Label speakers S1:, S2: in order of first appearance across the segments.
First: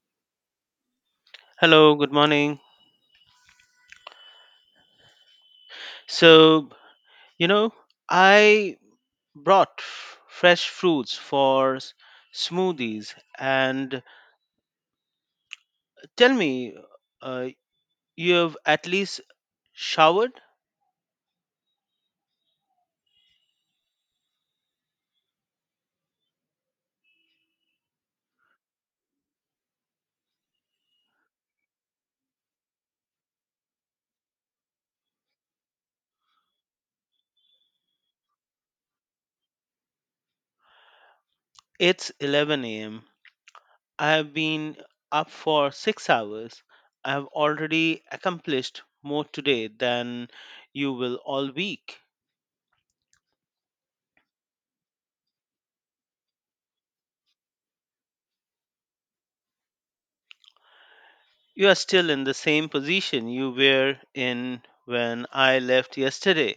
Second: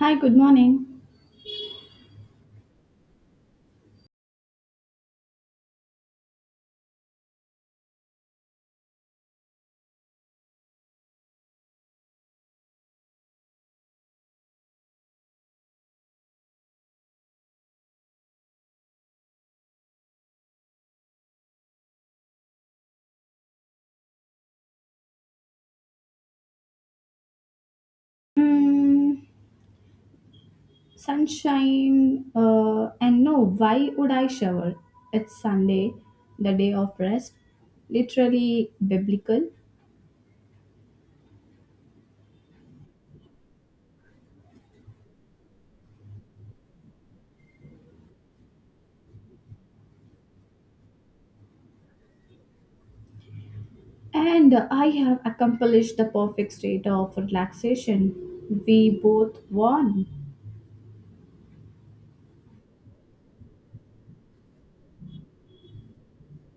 S1: Hi, good morning.
S2: Hello, good morning. So, you know, I brought fresh fruits for smoothies. And tell me, uh, you have at least showered?
S1: Mm, sunshine, and no, why would I shower? It's Sunday, the day of rest, literally biblical.
S2: It's 11 a.m. I have been up for 6 hours. I have already accomplished more today than you will all week.
S1: And I have accomplished the perfect state of relaxation, we both won.
S2: You are still in the same position you were in when I left yesterday.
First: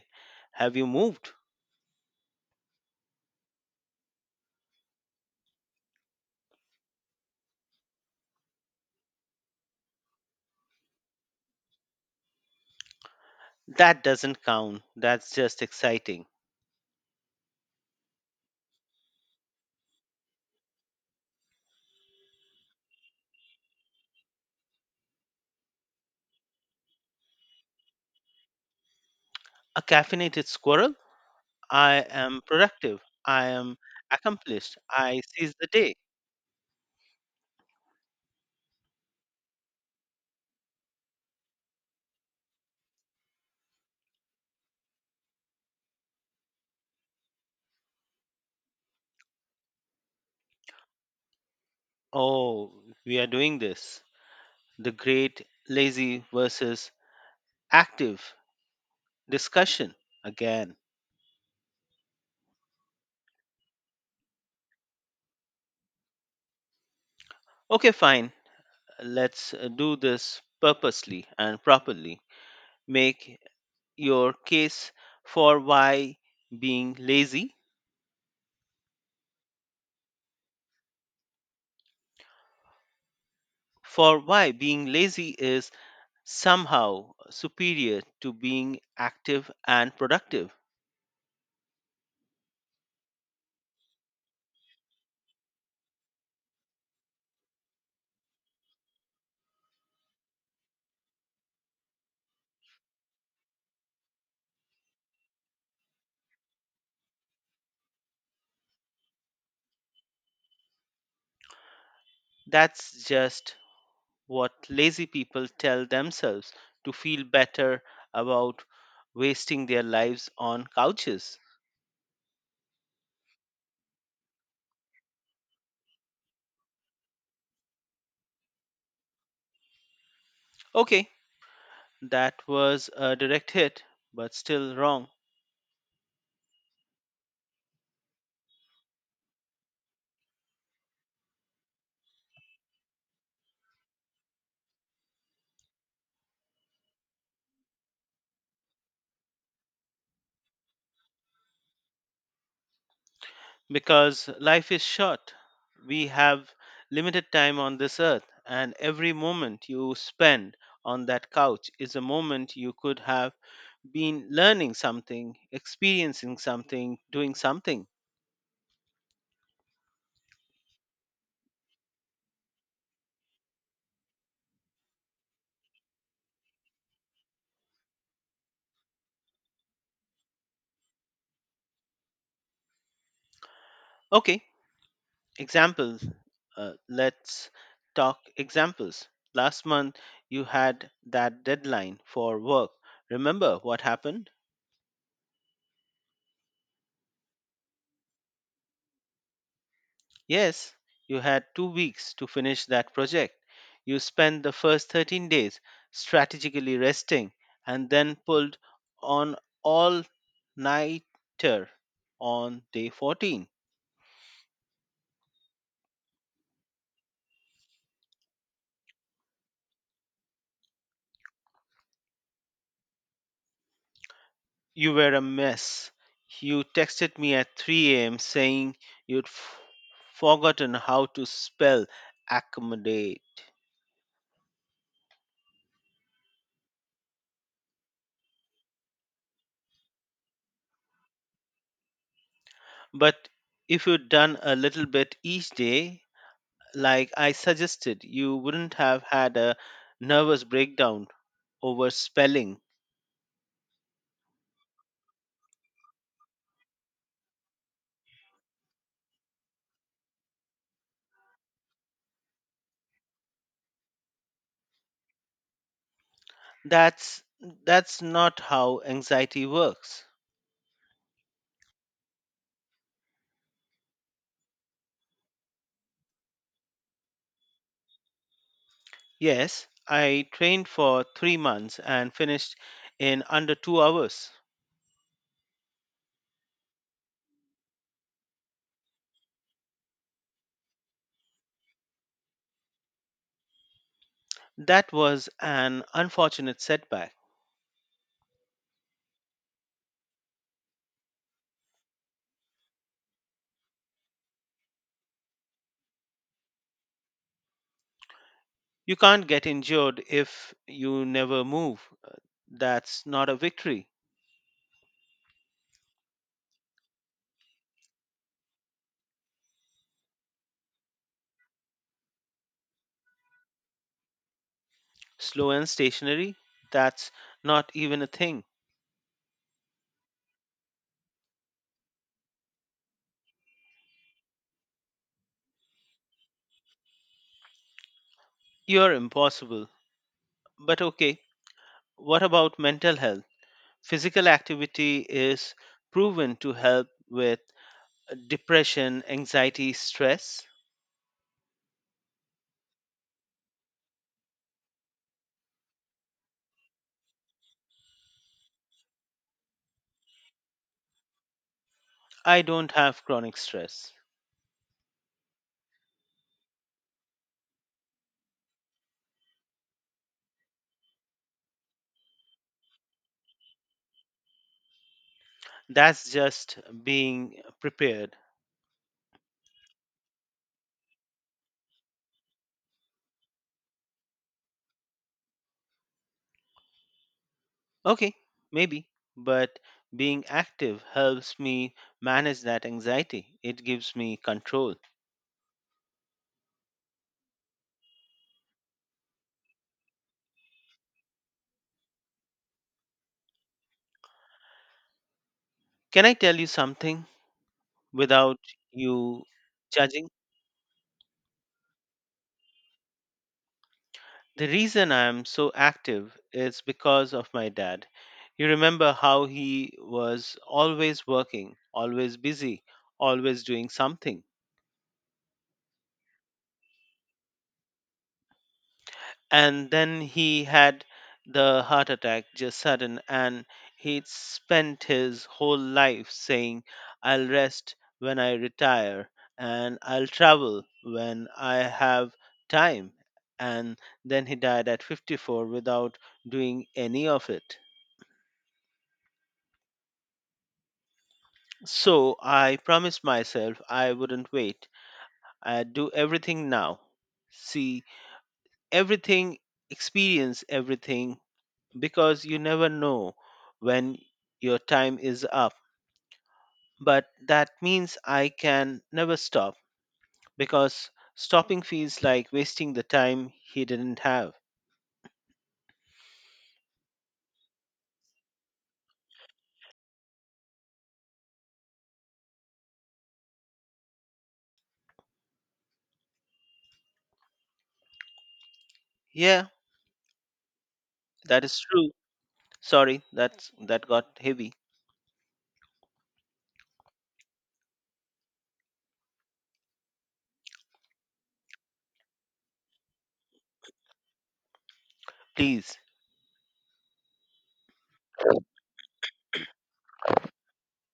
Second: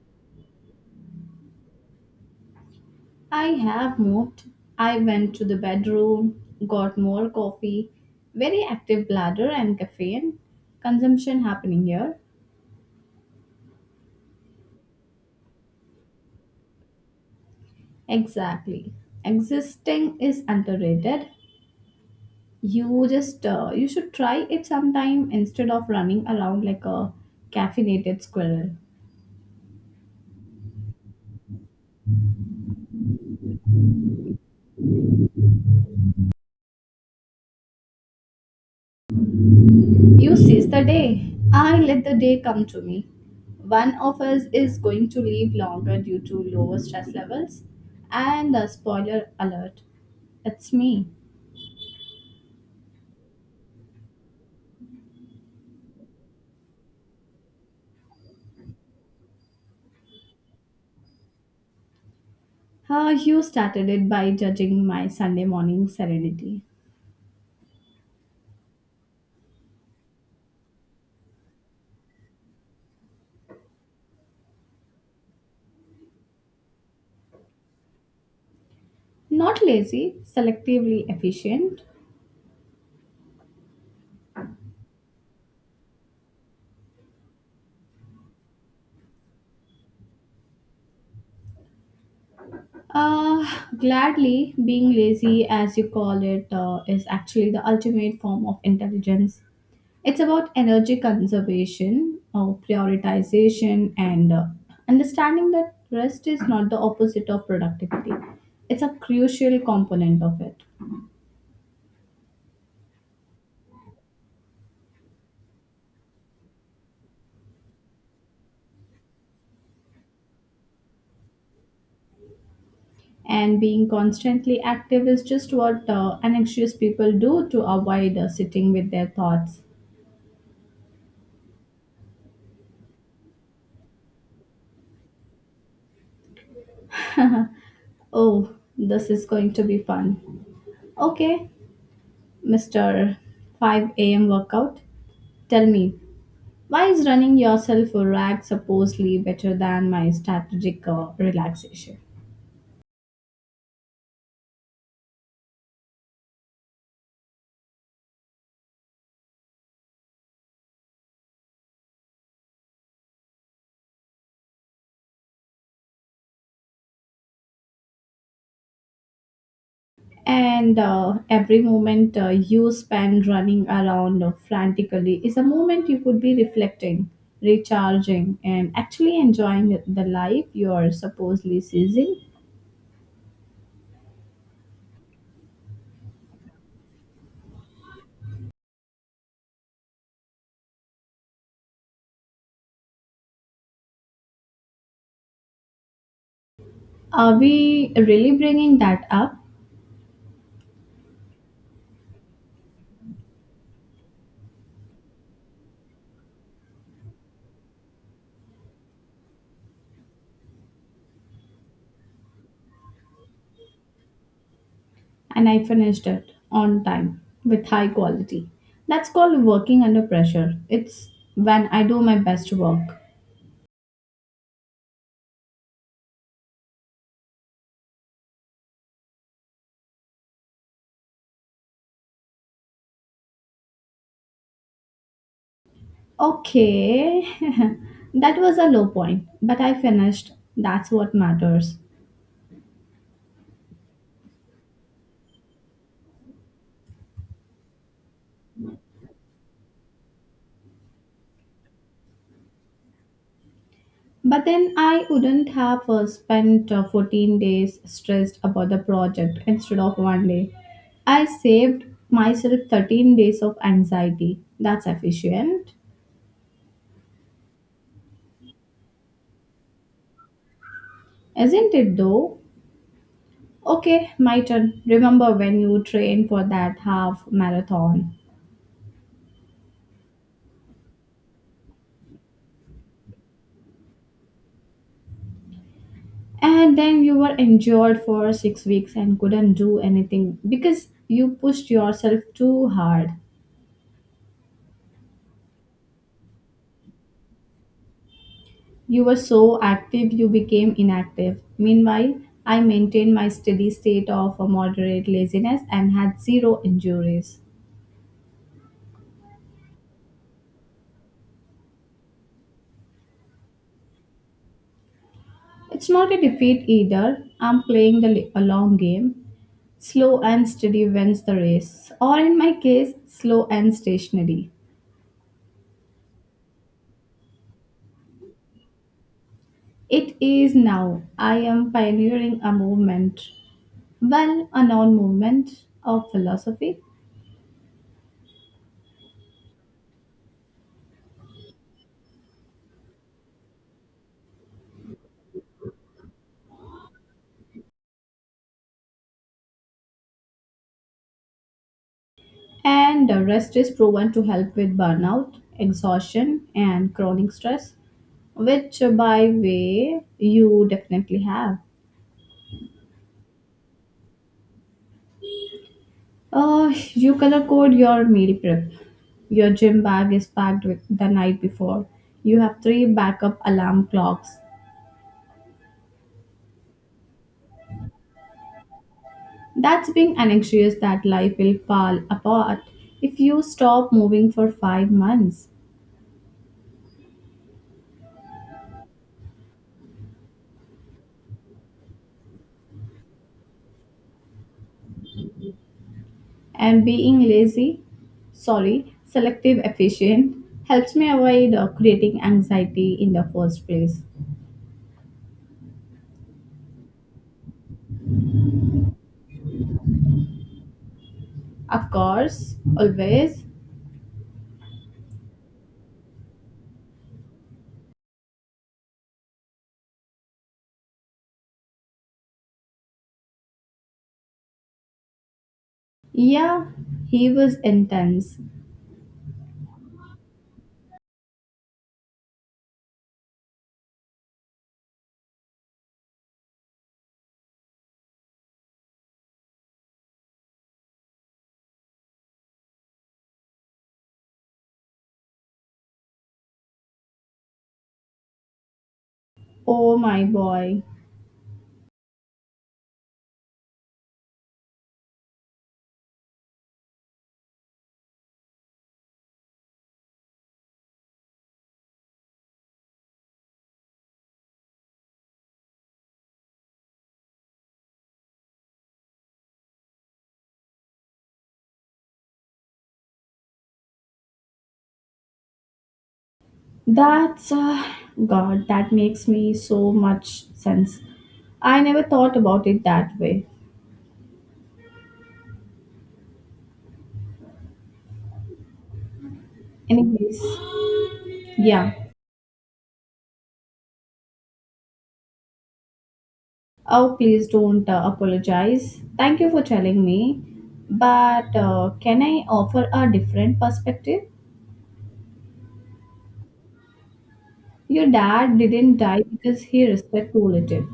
S2: Have you moved?
S1: I have moved. I went to the bedroom, got more coffee, very active bladder and caffeine consumption happening here.
S2: That doesn't count. That's just exciting.
S1: Exactly. Existing is underrated. You should try it sometime instead of running around like a caffeinated squirrel.
S2: A caffeinated squirrel? I am productive. I am accomplished. I seize the day.
S1: You seize the day. I let the day come to me. One of us is going to live longer due to lower stress levels. And a spoiler alert, it's me.
S2: Oh, we are doing this. The great lazy versus active discussion again.
S1: Ah, you started it by judging my Sunday morning serenity.
S2: Okay, fine. Let's do this purposely and properly. Make your case for why being lazy.
S1: Not lazy, selectively efficient.
S2: For why being lazy is somehow superior to being active and productive.
S1: Uh, Gladly, being lazy, as you call it, is actually the ultimate form of intelligence. It's about energy conservation, prioritization, and understanding that rest is not the opposite of productivity. It's a crucial component of it.
S2: That's just what lazy people tell themselves to feel better about wasting their lives on couches.
S1: And being constantly active is just what anxious people do to avoid sitting with their thoughts.
S2: Okay, that was a direct hit, but still wrong
S1: Oh, this is going to be fun. Okay, Mr. 5 a.m. workout. Tell me, why is running yourself a rag supposedly better than my strategic relaxation?
S2: because life is short. We have limited time on this earth, and every moment you spend on that couch is a moment you could have been learning something, experiencing something, doing something.
S1: And every moment you spend running around frantically is a moment you could be reflecting, recharging, and actually enjoying the life you are supposedly seizing.
S2: Okay, examples. Let's talk examples. Last month, you had that deadline for work. Remember what happened?
S1: Are we really bringing that up?
S2: Yes, you had 2 weeks to finish that project. You spent the first 13 days strategically resting and then pulled on all nighter on day 14.
S1: And I finished it on time with high quality. That's called working under pressure. It's when I do my best work.
S2: You were a mess. You texted me at 3 a.m. saying you'd forgotten how to spell accommodate.
S1: Okay, that was a low point, but I finished. That's what matters.
S2: But if you'd done a little bit each day, like I suggested, you wouldn't have had a nervous breakdown over spelling.
S1: But then I wouldn't have spent 14 days stressed about the project instead of 1 day. I saved myself 13 days of anxiety. That's efficient,
S2: That's that's not how anxiety works.
S1: isn't it though? Okay, my turn. Remember when you trained for that half marathon
S2: Yes, I trained for 3 months and finished in under 2 hours.
S1: and then you were injured for 6 weeks and couldn't do anything because you pushed yourself too hard.
S2: That was an unfortunate setback.
S1: You were so active, you became inactive. Meanwhile, I maintained my steady state of a moderate laziness and had zero injuries.
S2: You can't get injured if you never move. That's not a victory.
S1: It's not a defeat either. I'm playing a long game. Slow and steady wins the race, or in my case, slow and stationary.
S2: Slow and stationary? That's not even a thing.
S1: It is now. I am pioneering a movement, well, a non movement of philosophy,
S2: You're impossible. But okay, what about mental health? Physical activity is proven to help with depression, anxiety, stress.
S1: and the rest is proven to help with burnout, exhaustion, and chronic stress, which, by way, you definitely have.
S2: I don't have chronic stress.
S1: You color code your meal prep. Your gym bag is packed with the night before. You have three backup alarm clocks.
S2: That's just being prepared.
S1: That's being anxious that life will fall apart if you stop moving for 5 months.
S2: Okay, maybe, but being active helps me manage that anxiety. It gives me control.
S1: And being lazy, sorry, selective efficient helps me avoid creating anxiety in the first place.
S2: Can I tell you something without you judging?
S1: Of course, always.
S2: The reason I'm so active is because of my dad. You remember how he was always working, always busy, always doing something.
S1: Yeah, he was intense.
S2: And then he had the heart attack, just sudden, and he spent his whole life saying, I'll rest when I retire, and I'll travel when I have time. And then he died at 54 without doing any of it.
S1: Oh my boy.
S2: So I promised myself I wouldn't wait. I'd do everything now, see everything, experience everything, because you never know when your time is up. But that means I can never stop because stopping feels like wasting the time he didn't have.
S1: That's God, that makes me so much sense. I never thought about it that way.
S2: Yeah,
S1: Anyways,
S2: that is true.
S1: yeah.
S2: Sorry, that got heavy.
S1: Oh, please don't apologize. Thank you for telling me. But can I offer a different perspective?
S2: Please,
S1: Your dad didn't die because he respect too little.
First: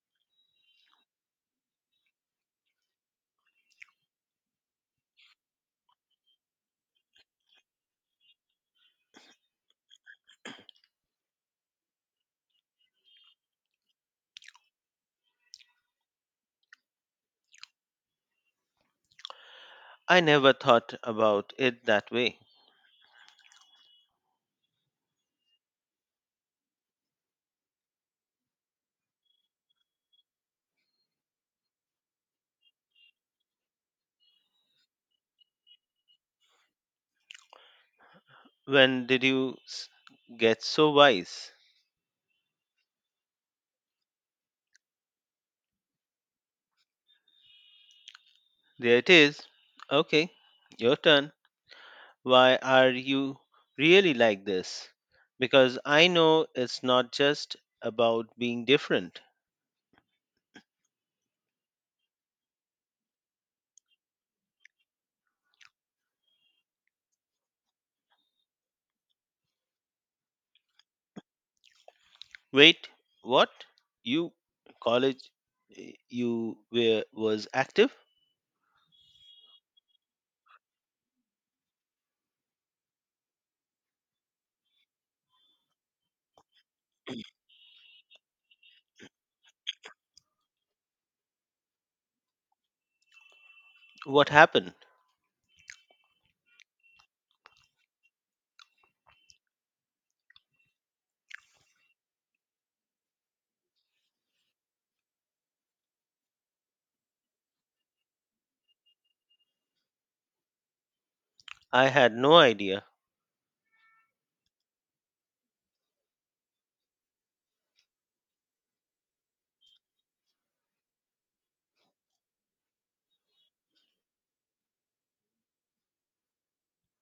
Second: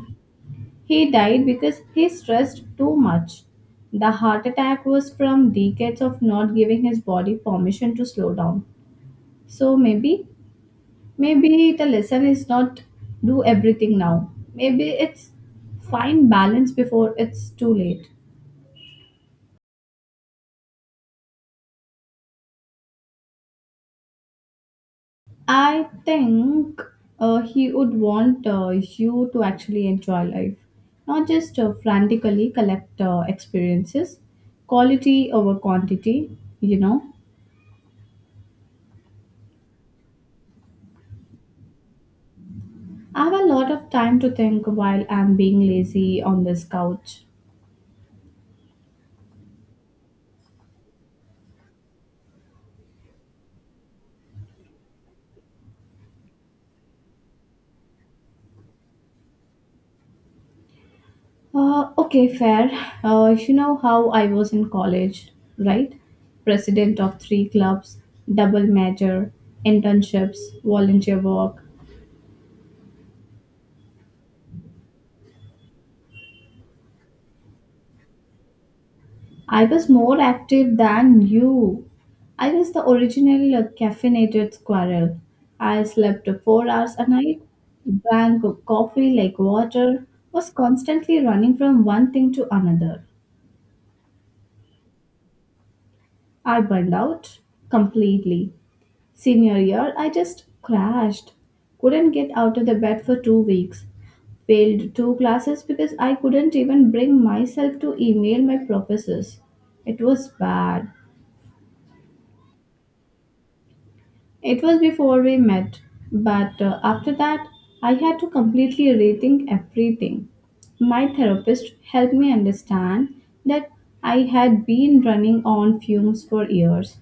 S1: He died because he stressed too much. The heart attack was from decades of not giving his body permission to slow down. So maybe, maybe the lesson is not do everything now. Maybe it's find balance before it's too late.
S2: I never thought about it that way.
S1: I think he would want you to actually enjoy life, not just frantically collect experiences, quality over quantity, you know.
S2: When did you get so wise?
S1: I have a lot of time to think while I'm being lazy on this couch.
S2: There it is. Okay, your turn. Why are you really like this? Because I know it's not just about being different.
S1: Okay, fair. You know how I was in college, right? President of 3 clubs, double major, internships, volunteer work.
S2: Wait, what? You college, eh, you were was active?
S1: I was more active than you. I was the original caffeinated squirrel. I slept 4 hours a night, drank coffee like water, was constantly running from one thing to another.
S2: What happened?
S1: I burned out completely. Senior year, I just crashed. Couldn't get out of the bed for 2 weeks. Failed two classes because I couldn't even bring myself to email my professors. It was bad.
S2: I had no idea.
S1: It was before we met, but after that, I had to completely rethink everything. My therapist helped me understand that I had been running on fumes for years.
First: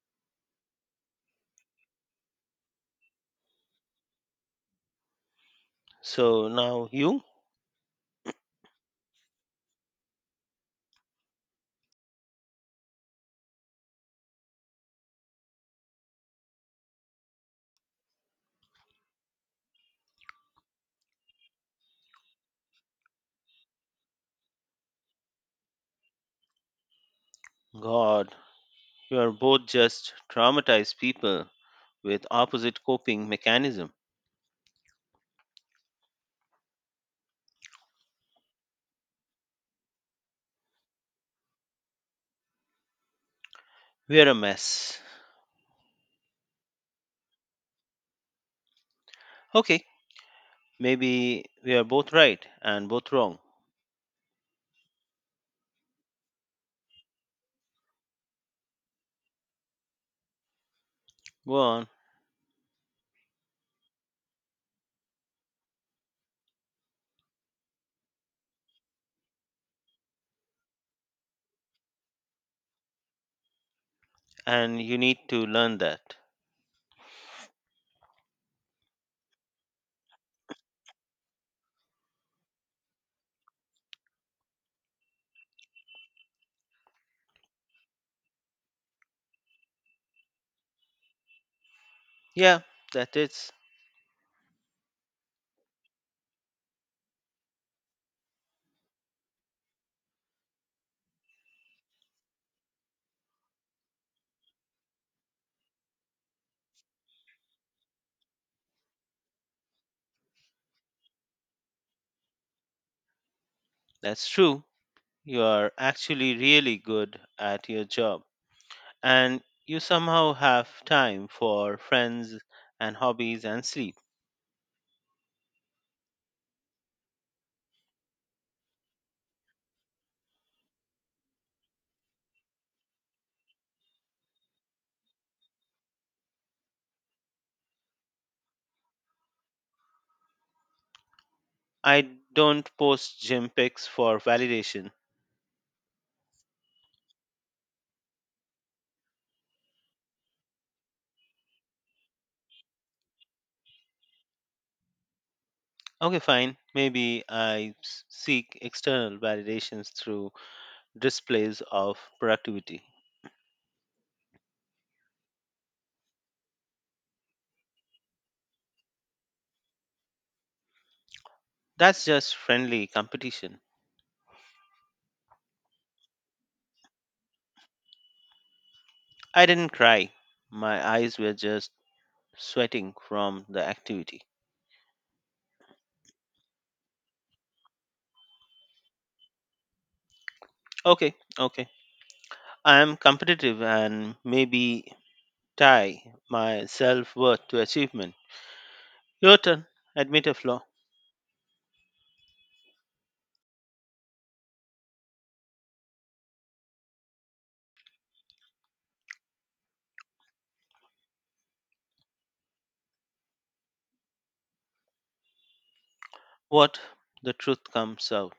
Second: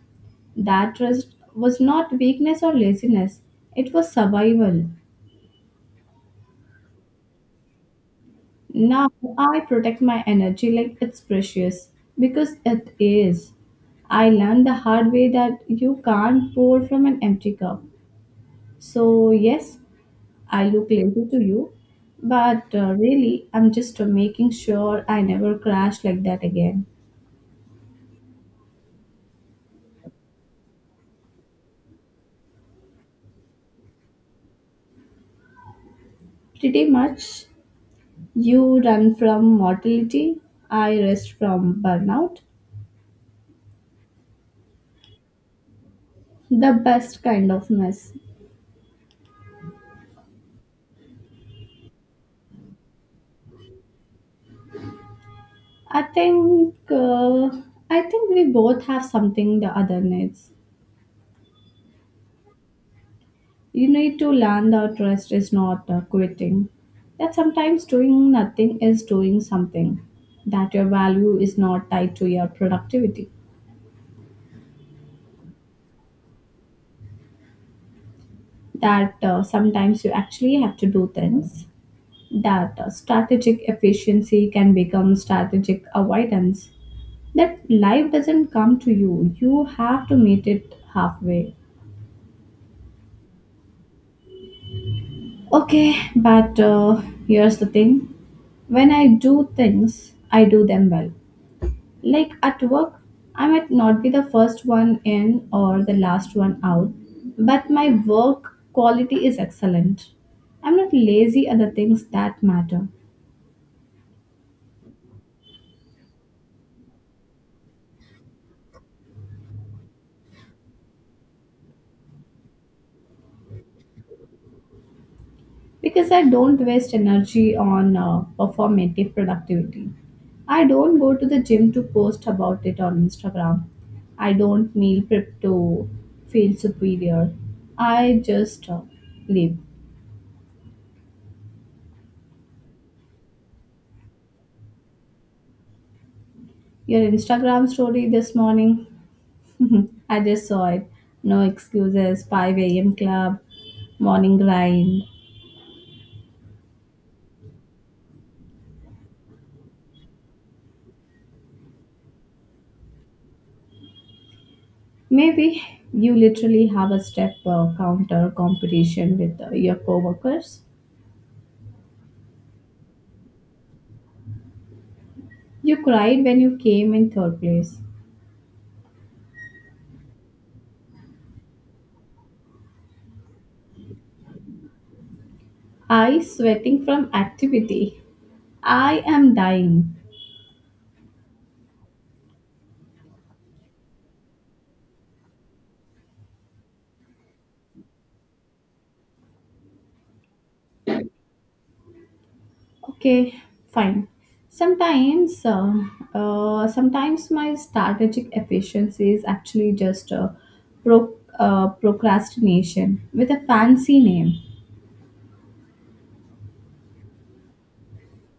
S1: That trust was not weakness or laziness, it was survival.
S2: So now you?
S1: Now I protect my energy like it's precious because it is. I learned the hard way that you can't pour from an empty cup. So, yes, I look lazy to you, but really, I'm just making sure I never crash like that again.
S2: God, you are both just traumatized people with opposite coping mechanism.
S1: Pretty much, you run from mortality, I rest from burnout.
S2: We're a mess.
S1: The best kind of mess.
S2: Okay, maybe we are both right and both wrong.
S1: I think, uh, I think we both have something the other needs.
S2: Go on.
S1: You need to learn that rest is not quitting. That sometimes doing nothing is doing something. That your value is not tied to your productivity.
S2: And you need to learn that.
S1: That sometimes you actually have to do things, that strategic efficiency can become strategic avoidance, that life doesn't come to you, you have to meet it halfway.
S2: Yeah, that is
S1: Okay, but here's the thing, when I do things, I do them well, like at work. I might not be the first one in or the last one out, but my work quality is excellent. I'm not lazy at the things that matter.
S2: that's true. You are actually really good at your job and you somehow have time for friends and hobbies and sleep.
S1: Because I don't waste energy on performative productivity. I don't go to the gym to post about it on Instagram. I don't meal prep to feel superior. I just live.
S2: I don't post gym pics for validation.
S1: Your Instagram story this morning, I just saw it. No excuses, 5 a.m. club, morning grind.
S2: Okay, fine. Maybe I seek external validations through displays of productivity.
S1: Maybe you literally have a step counter competition with your coworkers.
S2: That's just friendly competition.
S1: You cried when you came in third place.
S2: I didn't cry. My eyes were just sweating from the activity.
S1: I sweating from activity. I am dying.
S2: Okay, okay. I am competitive and maybe tie my self worth to achievement. Your turn. Admit a flaw.
S1: Okay, fine. Sometimes, uh, sometimes my strategic efficiency is actually just procrastination with a fancy name.
S2: What, the truth comes out.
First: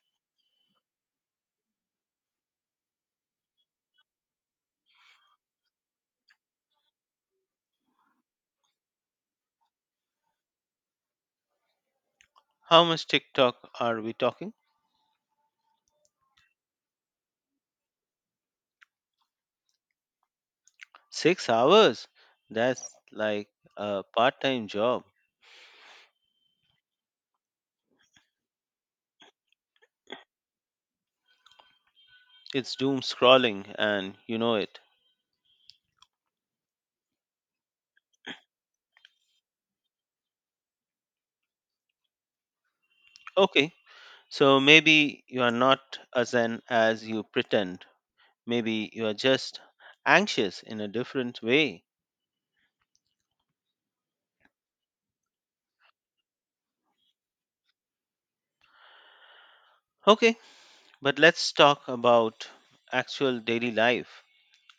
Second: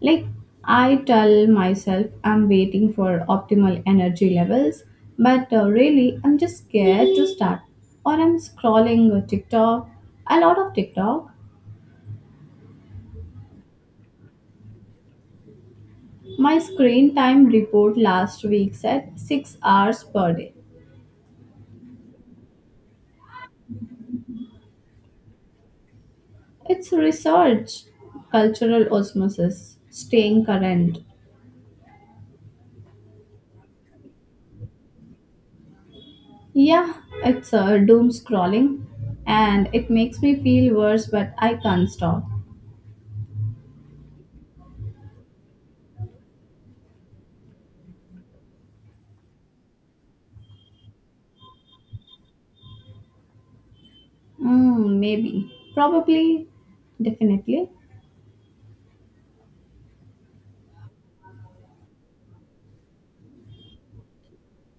S1: Like, I tell myself I'm waiting for optimal energy levels, but really, I'm just scared to start. Or I'm scrolling TikTok, a lot of TikTok.
S2: How much TikTok are we talking?
S1: My screen time report last week said 6 hours per day.
S2: 6 hours? That's like a part time job.
S1: It's research, cultural osmosis, staying current.
S2: It's doom scrolling and you know it.
S1: Yeah, it's doom scrolling and it makes me feel worse, but I can't stop.
S2: Okay, so maybe you are not as zen as you pretend. Maybe you are just anxious in a different way.
S1: Mm, maybe. Probably. Definitely.
S2: Okay, but let's talk about actual daily life.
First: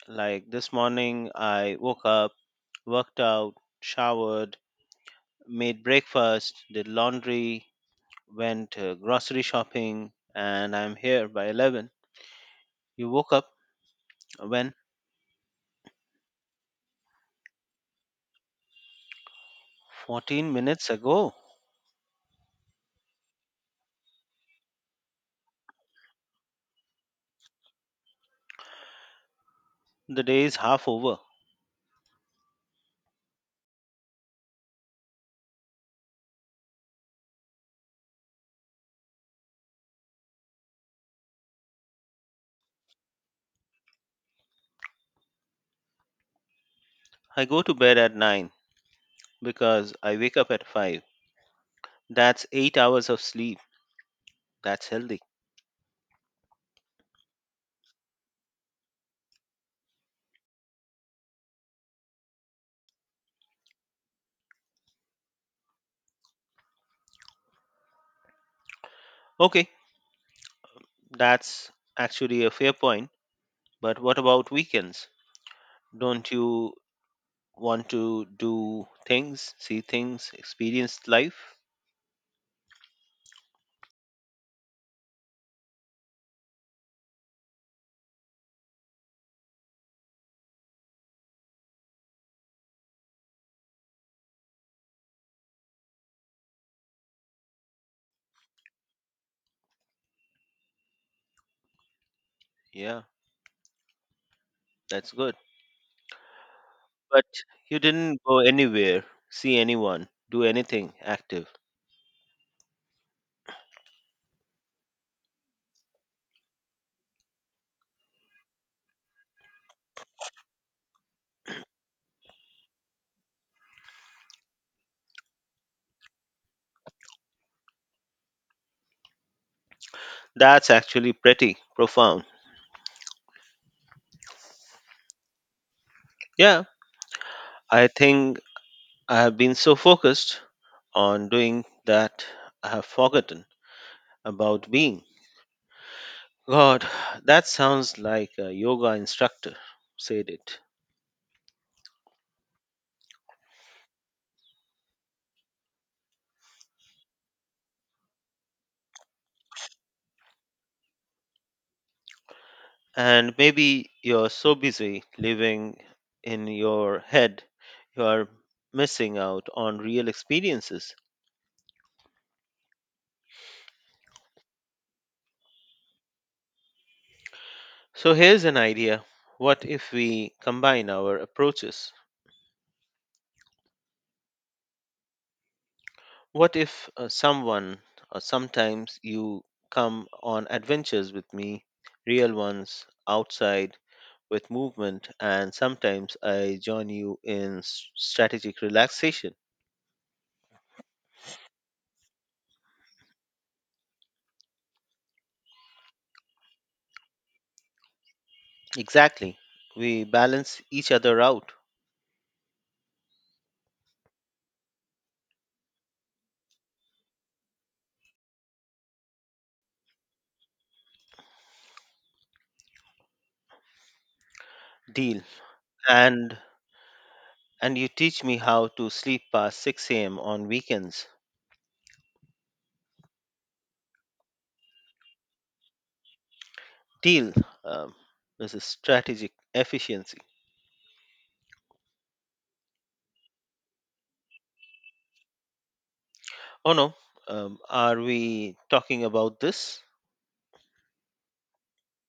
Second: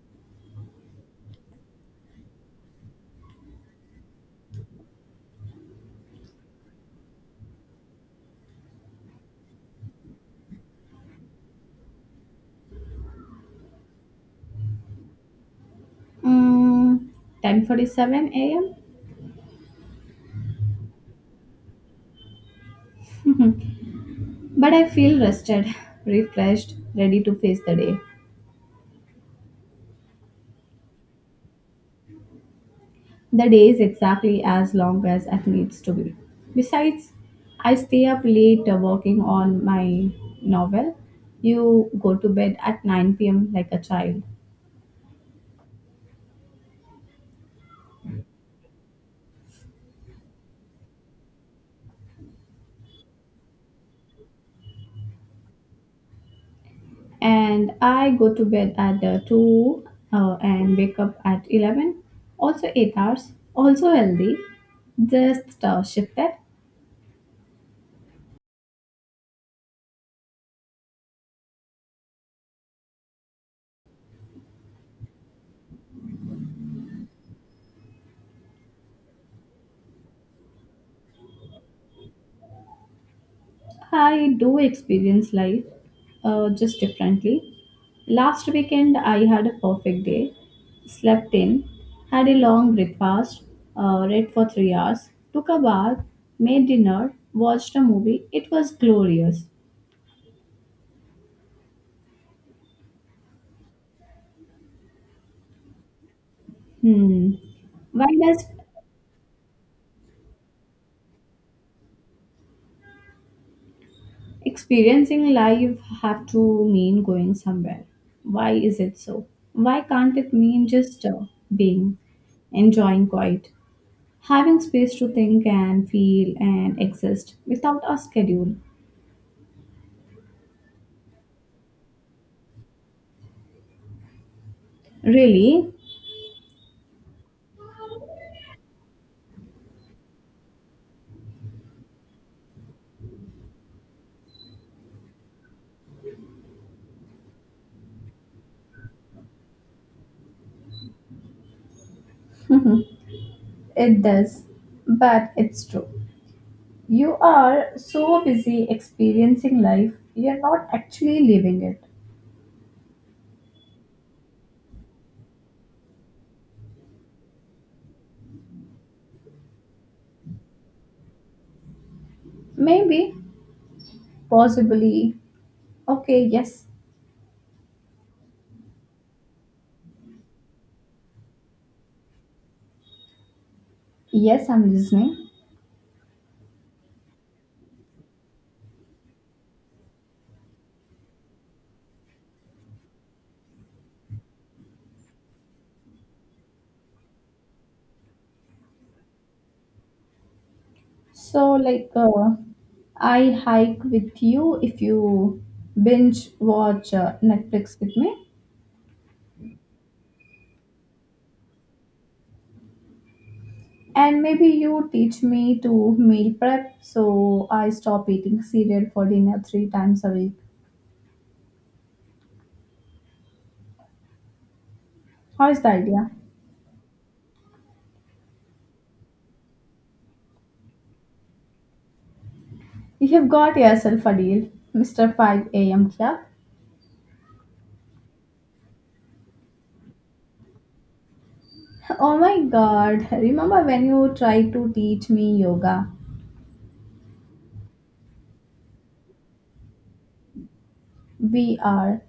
S2: Like this morning, I woke up, worked out, showered, made breakfast, did laundry, went grocery shopping, and I'm here by 11. You woke up when?
S1: Mm, 10:47 a.m.
S2: 14 minutes ago.
S1: But I feel rested, refreshed, ready to face the day.
S2: The day is half over.
S1: The day is exactly as long as it needs to be. Besides, I stay up late working on my novel. You go to bed at 9 p.m. like a child.
S2: I go to bed at 9 because I wake up at 5. That's 8 hours of sleep. That's healthy.
S1: And I go to bed at 2 and wake up at 11. Also 8 hours, also healthy, just shifted.
S2: Okay, that's actually a fair point. But what about weekends? Don't you want to do things, see things, experience life?
S1: I do experience life just differently. Last weekend, I had a perfect day, slept in, had a long breakfast, read for 3 hours, took a bath, made dinner, watched a movie. It was glorious.
S2: Yeah, that's good. But
S1: Hmm.
S2: you
S1: Why
S2: didn't go
S1: does
S2: anywhere, see anyone, do anything active.
S1: experiencing life have to mean going somewhere? Why is it so? Why can't it mean just being, enjoying quiet, having space to think and feel and exist without a schedule?
S2: That's actually pretty profound.
S1: Really?
S2: Yeah, I think I have been so focused on doing that I have forgotten about being. God, that sounds like a yoga instructor said it.
S1: It does, but it's true. You are so busy experiencing life, you're not actually living it.
S2: And maybe you're so busy living in your head you are missing out on real experiences.
S1: Maybe, possibly. Okay, yes,
S2: So here's an idea. What if we combine our approaches?
S1: yes, I'm listening.
S2: What if someone, or sometimes you, come on adventures with me, real ones outside with movement, and sometimes I join you in strategic relaxation.
S1: So, like, I hike with you if you binge watch Netflix with me.
S2: Exactly, we balance each other out.
S1: And maybe you teach me to meal prep so I stop eating cereal for dinner 3 times a week.
S2: Deal.
S1: How is the idea?
S2: And and you teach me how to sleep past 6 a.m. on weekends.
S1: You have got yourself a deal, Mr. 5 a.m. Club.
S2: Deal. Um, this is strategic efficiency.
S1: Oh my god, remember when you tried to teach me yoga?
S2: Oh no, are we talking about this?
S1: We are.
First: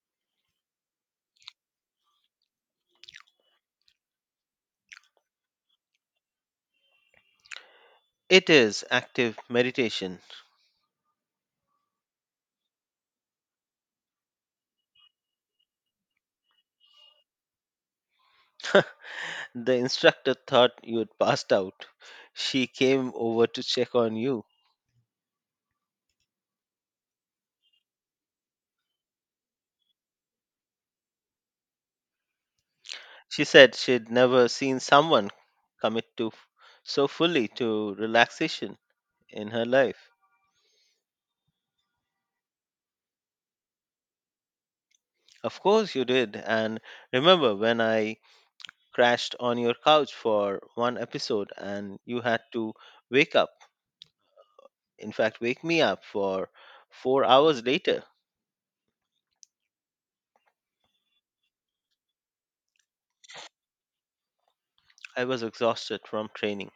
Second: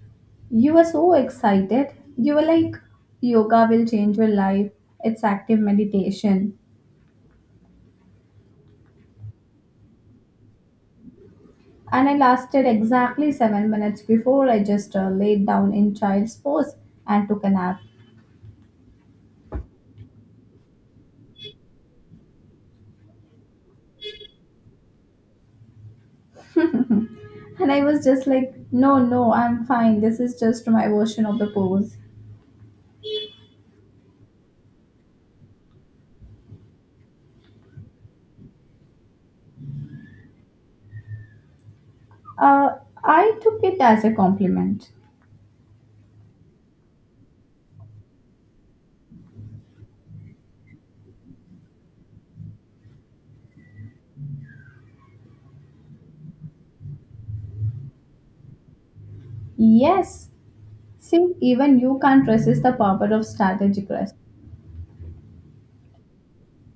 S1: You were so excited. You were like, yoga will change your life. It's active meditation.
S2: It is active meditation.
S1: And I lasted exactly 7 minutes before I just laid down in child's pose and took a nap.
S2: The instructor thought you had passed out. She came over to check on you.
S1: And I was just like, no, no, I'm fine. This is just my version of the pose.
S2: She said she'd never seen someone commit to so fully to relaxation in her life.
S1: Uh, I took it as a compliment.
S2: Of course you did. And remember when I crashed on your couch for one episode and you had to wake up, in fact, wake me up for 4 hours later.
S1: Yes. See, even you can't resist the power of strategic rest.
S2: I was exhausted from training.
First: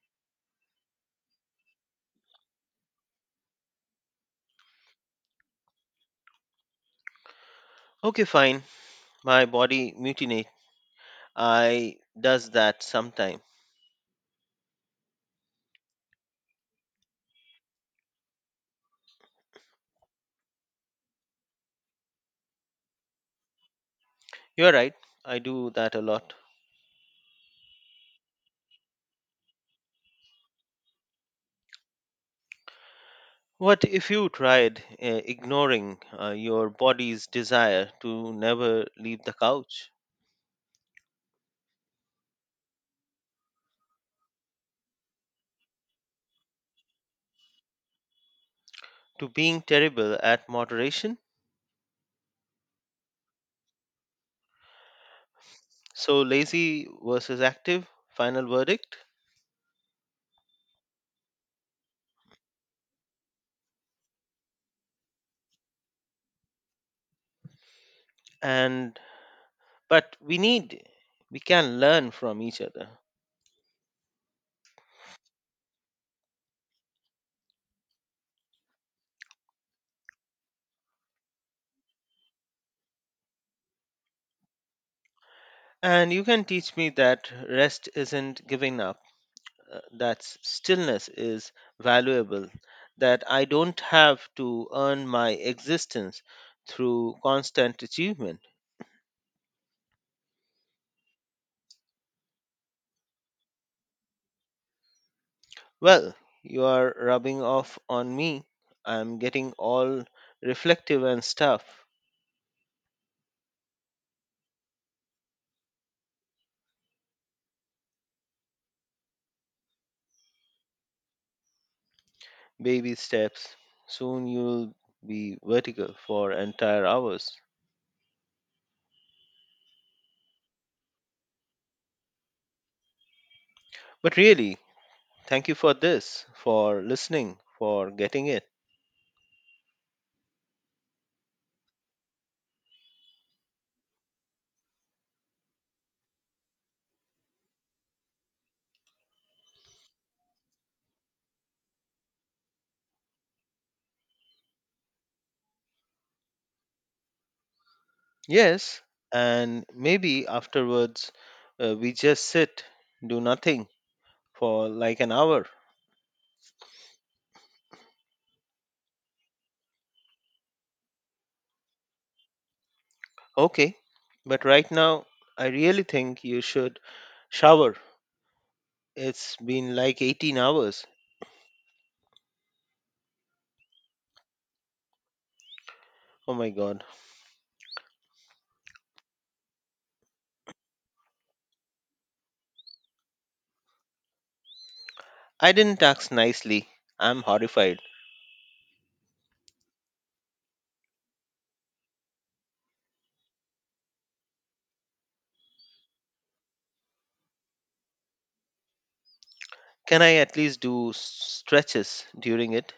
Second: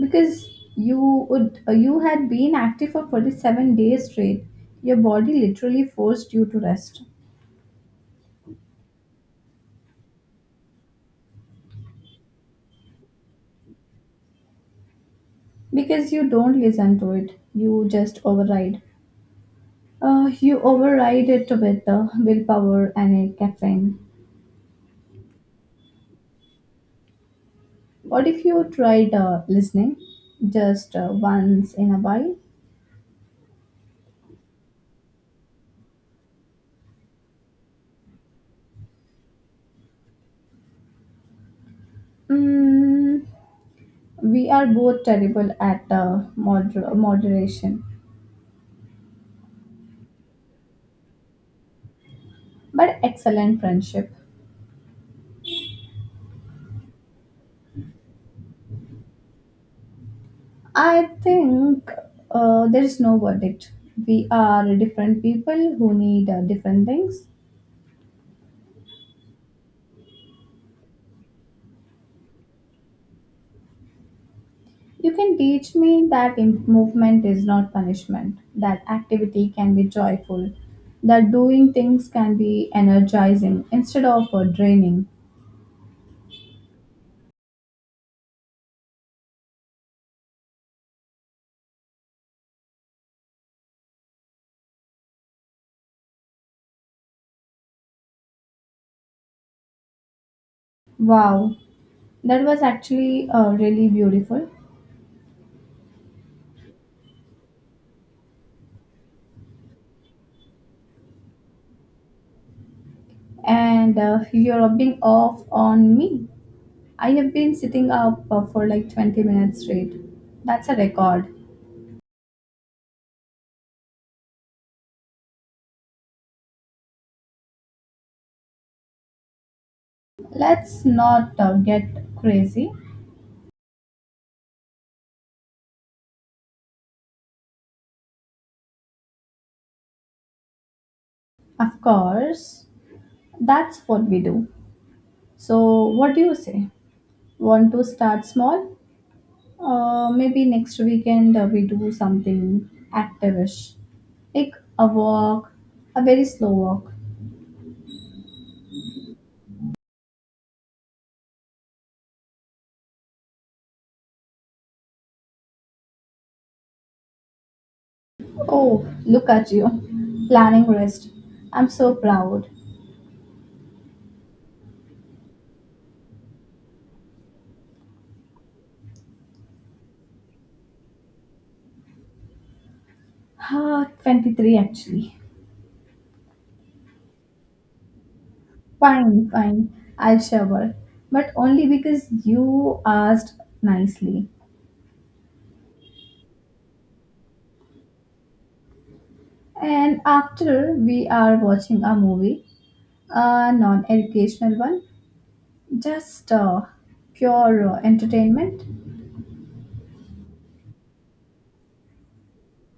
S1: Because you had been active for 47 days straight, your body literally forced you to rest.
S2: Okay, fine. My body mutinate. I does that sometime.
S1: Because you don't listen to it, you just override, you override it with willpower and caffeine.
S2: You're right. I do that a lot.
S1: What if you tried listening just once in a while?
S2: What if you tried ignoring your body's desire to never leave the couch,
S1: Mm, we are both terrible at moderation,
S2: to being terrible at moderation?
S1: but excellent friendship.
S2: So lazy versus active, final verdict.
S1: I think there is no verdict. We are different people who need different things.
S2: And But we need, we can learn from each other.
S1: You can teach me that movement is not punishment, that activity can be joyful, that doing things can be energizing instead of draining.
S2: And you can teach me that rest isn't giving up, that stillness is valuable, that I don't have to earn my existence through constant achievement.
S1: Wow, that was actually really beautiful.
S2: Well, you are rubbing off on me. I'm getting all reflective and stuff.
S1: And you're rubbing off on me. I have been sitting up for like 20 minutes straight. That's a record.
S2: Baby steps. Soon you'll be vertical for entire hours.
S1: Let's not get crazy.
S2: But really, thank you for this, for listening, for getting it.
S1: Of course, that's what we do. So, what do you say? Want to start small? Maybe next weekend we do something active-ish, like a walk, a very slow walk.
S2: Yes, and maybe afterwards we just sit, do nothing for like an hour.
S1: Oh, look at you, planning rest. I'm so proud.
S2: Okay, but right now I really think you should shower. It's been like 18 hours.
S1: Ah, 23 actually.
S2: Oh my god.
S1: Fine, fine. I'll shower, but only because you asked nicely.
S2: I didn't ask nicely. I'm horrified.
S1: And after we are watching a movie, a non educational one, just pure entertainment,
S2: Can I at least do stretches during it?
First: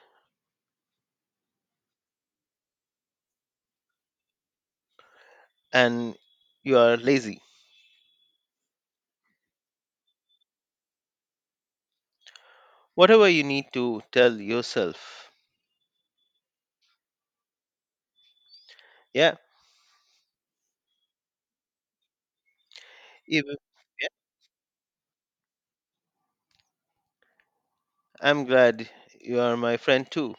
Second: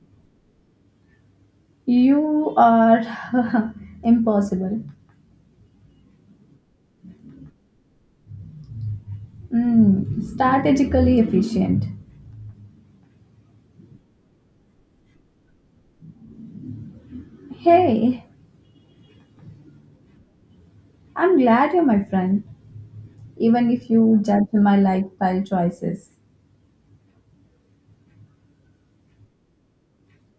S1: you are impossible.
S2: And you are lazy.
S1: Mm, strategically efficient.
S2: Whatever you need to tell yourself.
S1: Hey,
S2: Yeah,
S1: I'm glad you're my friend,
S2: even
S1: even if
S2: yeah,
S1: you judge my lifestyle choices.
S2: I'm glad you are my friend too,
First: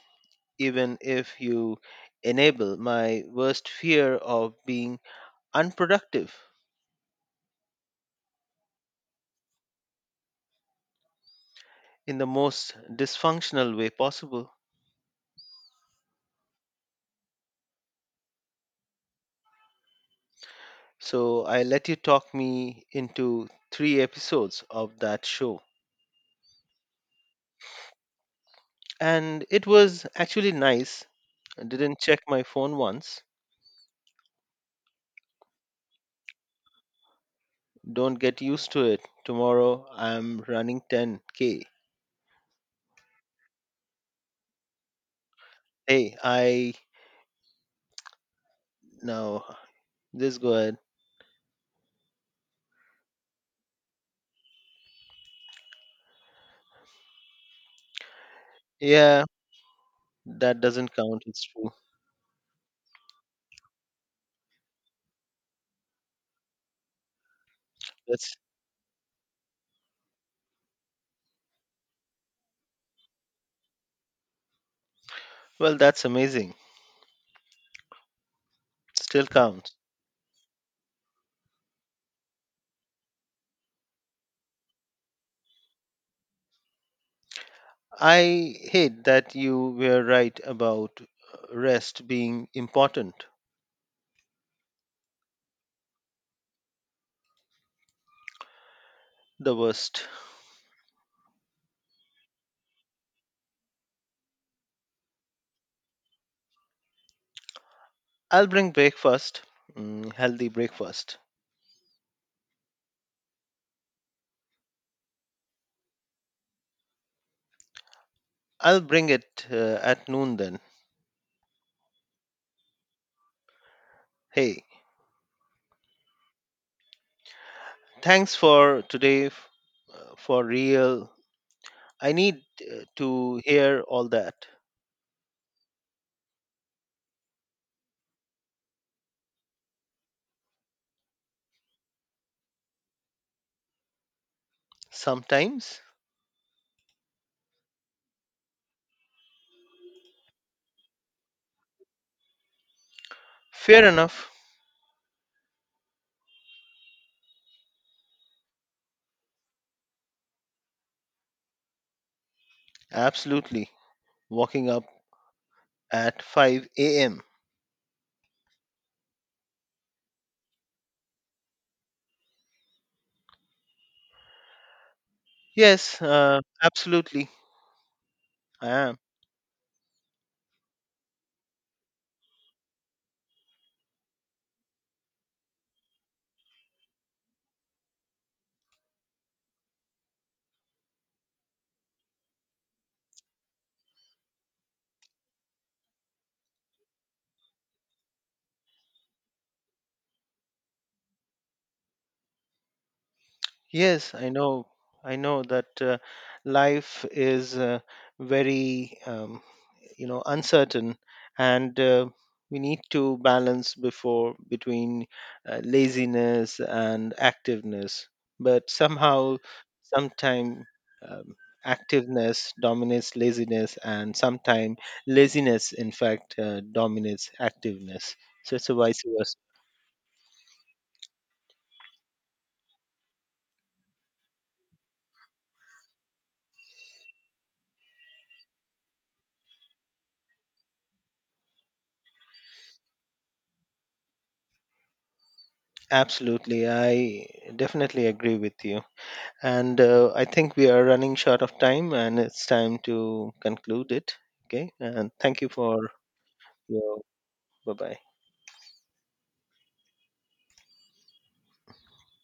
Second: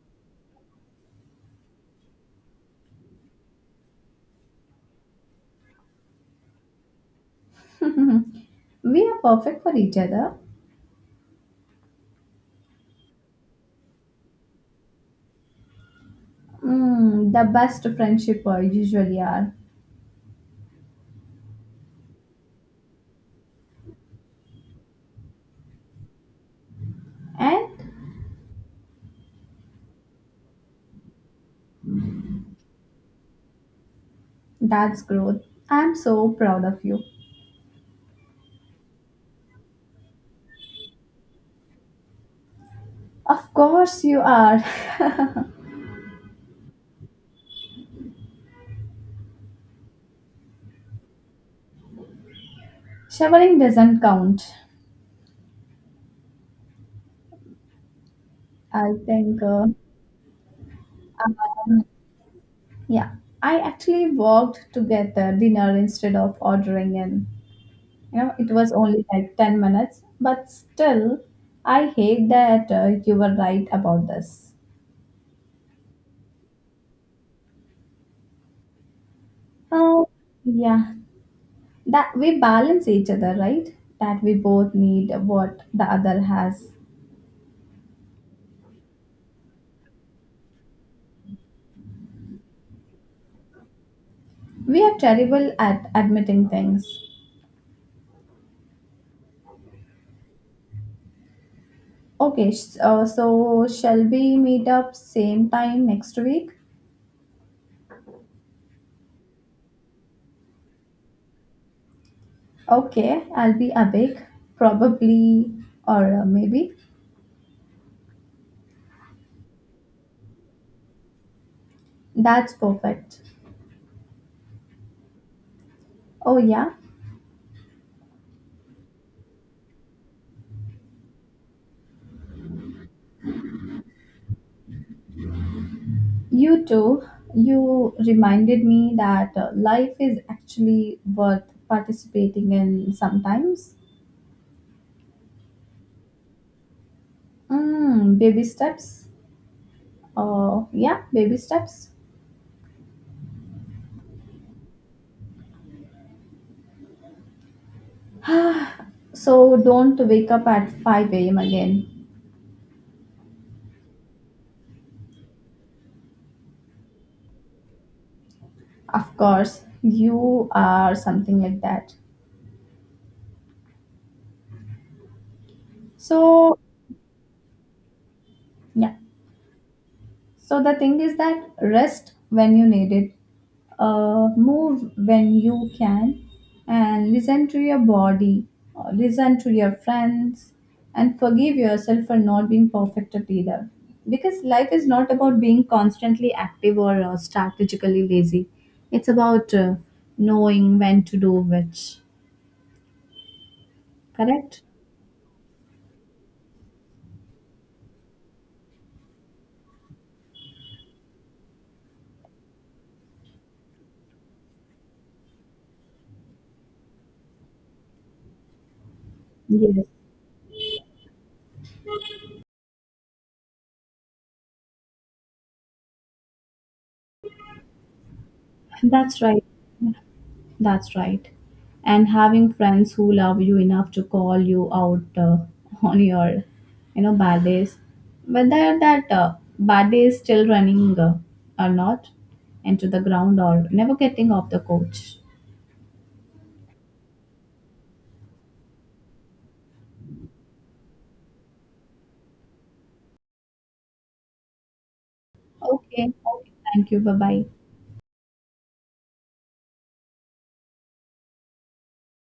S2: even if you enable my worst fear of being unproductive
S1: We are perfect for each other.
S2: in the most dysfunctional way possible.
S1: Mm, the best friendship usually are.
S2: So I let you talk me into 3 episodes of that show.
S1: And
S2: And it was actually nice. I didn't check my phone once.
S1: that's growth. I'm so proud of you.
S2: Don't get used to it. Tomorrow I'm running 10K.
S1: Of course you are.
S2: Hey, I. No, just go ahead.
S1: Showering doesn't count. I
S2: Yeah,
S1: think.
S2: that doesn't count. It's true.
S1: Um, yeah, I actually walked to get the dinner instead of ordering in. You know,
S2: That's
S1: it was only like 10 minutes, but still, I hate that you were right about this.
S2: well. that's amazing. Still counts.
S1: Oh, yeah. That we balance each other, right? That we both need what the other has.
S2: I hate that you were right about rest being important.
S1: We are terrible at admitting things.
S2: The worst.
S1: Okay, so shall we meet up same time next week?
S2: I'll bring breakfast. Mm, healthy breakfast.
S1: Okay, I'll be awake, probably or maybe.
S2: I'll bring it at noon then.
S1: That's perfect.
S2: Hey,
S1: Oh, yeah,
S2: thanks for today. For real. I need to hear all that.
S1: you too. You reminded me that life is actually worth participating in sometimes.
S2: Sometimes.
S1: Mm, baby steps. Oh, yeah, baby steps.
S2: Fair enough.
S1: So don't wake up at 5 a.m. again.
S2: Absolutely. Walking up at 5 a.m.
S1: Of course, you are something like that.
S2: Yes,
S1: So,
S2: absolutely. I
S1: yeah.
S2: am.
S1: So, the thing is that rest when you need it, move when you can, and listen to your body, listen to your friends, and forgive yourself for not being perfect at either. Because life is not about being constantly active or strategically lazy, it's about knowing when to do which.
S2: Yes, I
S1: Correct?
S2: know. I know that life is very, um, uncertain, and we need to balance before between laziness and activeness. But somehow,
S1: Yes,
S2: sometime um, activeness dominates laziness, and sometime laziness, in fact, dominates activeness. So it's a vice
S1: that's
S2: versa.
S1: right. That's right. And having friends who love you enough to call you out on your, you know, bad days, whether that bad day is still running or not, and to the ground or never getting off the coach.
S2: Absolutely. I definitely agree with you. And I think we are running short of time and it's time to conclude it. Okay. And thank you for
S1: Okay. Okay. Thank
S2: your.
S1: you. Bye bye.
S2: Bye bye.